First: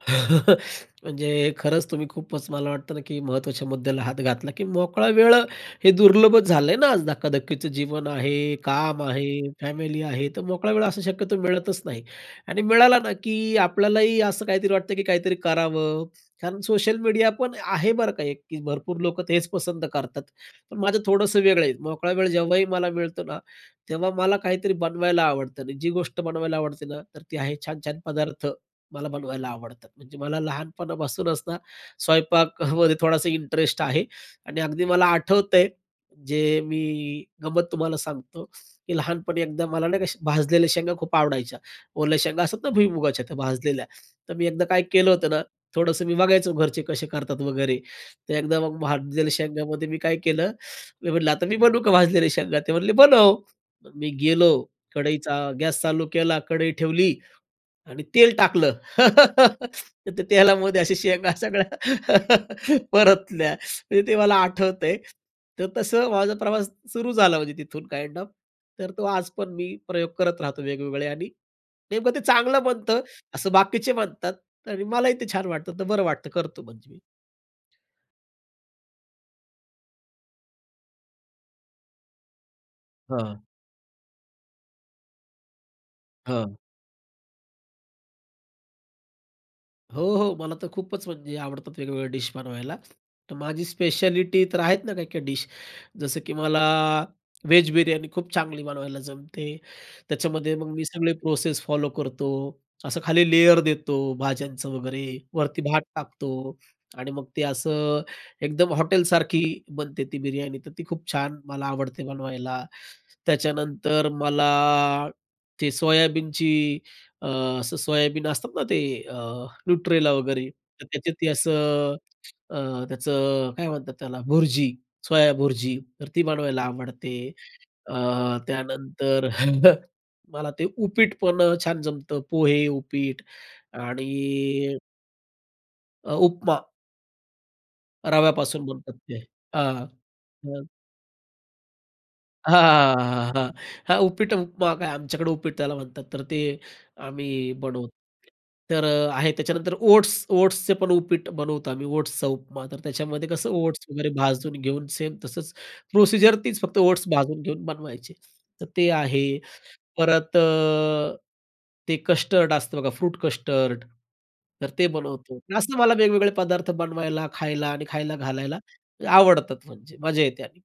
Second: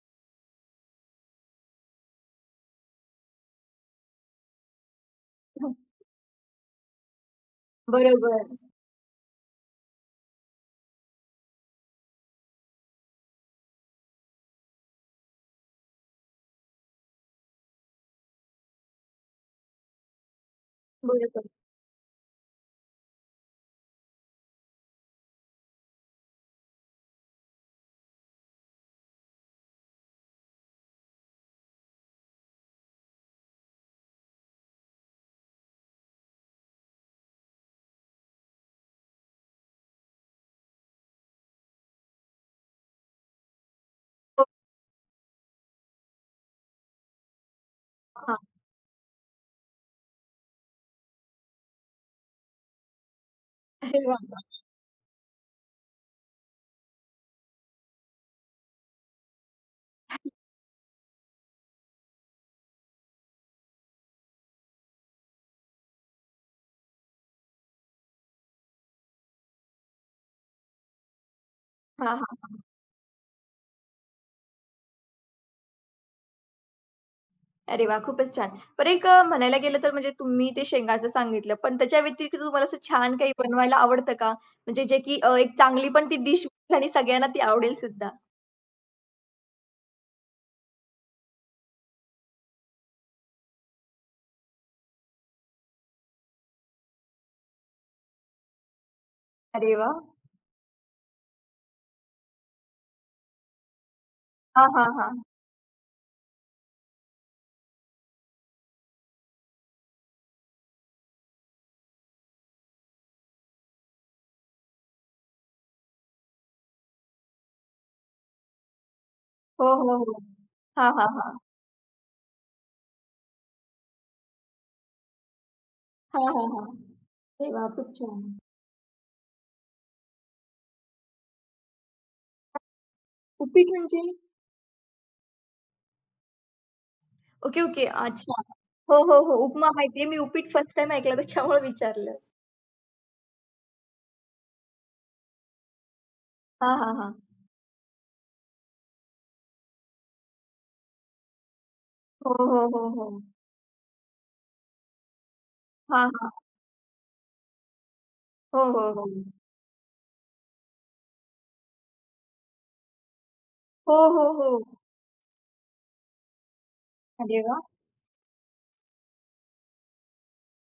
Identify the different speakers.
Speaker 1: म्हणजे खरंच तुम्ही खूपच मला वाटतं ना, की महत्त्वाच्या मुद्द्याला हात घातला, की मोकळा वेळ अ, हे दुर्लभच झालंय ना, आज धकाधकीचं जीवन
Speaker 2: बरोबर.
Speaker 1: आहे, काम आहे, फॅमिली आहे, तर मोकळा वेळ असं शक्यतो मिळतच नाही आणि मिळाला ना, की अ, आपल्यालाही असं काहीतरी वाटतं, की काहीतरी करावं कारण सोशल मीडिया पण आहे बरं का एक ते भरपूर लोकं तेच पसंत करतात. पण माझं थोडंसं
Speaker 2: बरोबर.
Speaker 1: वेगळं आहे. मोकळा वेळ जेव्हाही मला मिळतो ना, तेव्हा मला काहीतरी बनवायला आवडतं आणि जी गोष्ट बनवायला आवडते ना तर ती आहे छान-छान पदार्थ. मला बनवायला आवडतात. म्हणजे मला लहानपणापासूनच ना, स्वयंपाकामध्ये थोडासा इंटरेस्ट आहे आणि अगदी मला आठवतंय, जे मी अ, गंमत तुम्हाला सांगतो, की लहानपणी एकदा मला नाही का भाजलेल्या शेंगा खूप आवडायच्या, ओल्या शेंगा असतात ना भुईमुगाच्या त्या भाजलेल्या, तर
Speaker 2: हो.
Speaker 1: मी एकदा काय केलं होतं ना, थोडंसं मी बघायचं घरचे कसे करतात वगैरे, तर
Speaker 2: हां.
Speaker 1: एकदा मग भाजलेल्या शेंगामध्ये मी काय केलं, मी म्हंटलं, "आता मी बनवू का भाजलेले शेंगा?" ते म्हणले, "बनव."
Speaker 2: अरे
Speaker 1: मी
Speaker 2: वा!
Speaker 1: गेलो.
Speaker 2: छान.
Speaker 1: कढईचा गॅस चालू केला, कढई ठेवली आणि तेल टाकलं. तर त्या तेलामध्ये अशा शेंगा सगळ्या परतल्या. म्हणजे ते मला आठवतंय तर तसं माझा प्रवास सुरू झाला म्हणजे तिथून काइंड ऑफ. तर तो आज पण मी प्रयोग करत राहतो वेगवेगळे आणि
Speaker 2: हां,
Speaker 1: नेमकं ते
Speaker 2: हां, हां.
Speaker 1: चांगलं बनतं असं बाकीचे म्हणतात आणि मलाही ते छान वाटतं, तर बरं वाटतं करतो म्हणजे मी.
Speaker 2: अरे वाह! खूपच छान. बर एक अ, म्हणायला गेलं तर म्हणजे तुम्ही ते शेंगाचं सांगितलं, पण त्याच्या व्यतिरिक्त तुम्हाला असं छान काही
Speaker 1: हां.
Speaker 2: बनवायला आवडतं का? म्हणजे जे, की अ, एक चांगली पण ती डिश
Speaker 1: हं.
Speaker 2: आणि सगळ्यांना ती आवडेलसुद्धा.
Speaker 1: हो, हो. मला तर खूपच म्हणजे आवडतात वेगवेगळ्या डिश बनवायला. तर माझी स्पेशलिटी तर आहेत ना, काही-काही डिश जसं, की मला व्हेज बिर्याणी खूप चांगली बनवायला जमते.
Speaker 2: अरे वाह!
Speaker 1: त्याच्यामध्ये मग मी सगळी प्रोसेस फॉलो करतो, असं खाली लेयर देतो
Speaker 2: हां,
Speaker 1: भाज्यांचं
Speaker 2: हां, हां.
Speaker 1: वगैरे, वरती भात टाकतो आणि मग ते असं एकदम हॉटेलसारखी बनते ती बिर्याणी, तर ती खूप छान मला आवडते बनवायला. त्याच्यानंतर मला ते सोयाबीनची अ, असं सोयाबीन असतात ना, ते अ,
Speaker 2: हो, हो,
Speaker 1: न्यूट्रेला,
Speaker 2: हो.
Speaker 1: वगैरे, तर
Speaker 2: हां, हां,
Speaker 1: त्याच्यात ती
Speaker 2: हां.
Speaker 1: असं अ, त्याचं अ, काय म्हणतात त्याला भुर्जी, सोयाभुर्जी तर
Speaker 2: हां,
Speaker 1: ती
Speaker 2: हां,
Speaker 1: बनवायला
Speaker 2: हां.
Speaker 1: आवडते.
Speaker 2: अरे वा! खूप
Speaker 1: अ,
Speaker 2: छान.
Speaker 1: त्यानंतर मला ते उपीट पण अ, छान जमतं, पोहे, उपीट
Speaker 2: उपीट म्हणजे?
Speaker 1: आणि अ, उपमा.
Speaker 2: Okay, okay. अच्छा,
Speaker 1: रव्यापासून बनतात
Speaker 2: हो, हो,
Speaker 1: ते.
Speaker 2: हो. उपमा
Speaker 1: हां,
Speaker 2: माहितीये. मी उपीट
Speaker 1: अ
Speaker 2: फर्स्ट टाईम ऐकलं त्याच्यामुळे विचारलं.
Speaker 1: हां, हां, हां, हां, हां. उपीट, उपमा काय आमच्याकडे उपीट त्याला म्हणतात, तर ते
Speaker 2: हां, हां, हां.
Speaker 1: आम्ही बनवतो. तर अ, आहे. त्याच्यानंतर ओट्स ओट्सचे पण उपीट बनवतो आम्ही, ओट्सचा
Speaker 2: हो, हो,
Speaker 1: उपमा, तर
Speaker 2: हो, हो.
Speaker 1: त्याच्यामध्ये कसं ओट्स वगैरे भाजून घेऊन सेम तसंच,
Speaker 2: हां,
Speaker 1: प्रोसिजर
Speaker 2: हां.
Speaker 1: तेच, फक्त ओट्स भाजून घेऊन बनवायची.
Speaker 2: हो,
Speaker 1: तर ते
Speaker 2: हो,
Speaker 1: आहे.
Speaker 2: हो.
Speaker 1: परत अ, ते कस्टर्ड असतं बघा, फ्रूट कस्टर्ड
Speaker 2: हो, हो,
Speaker 1: तर
Speaker 2: हो.
Speaker 1: ते बनवतो. असं मला वेगवेगळे पदार्थ बनवायला,
Speaker 2: अरे वा!
Speaker 1: खायला आणि खायला घालायला आवडतात म्हणजे मजा येते आणि.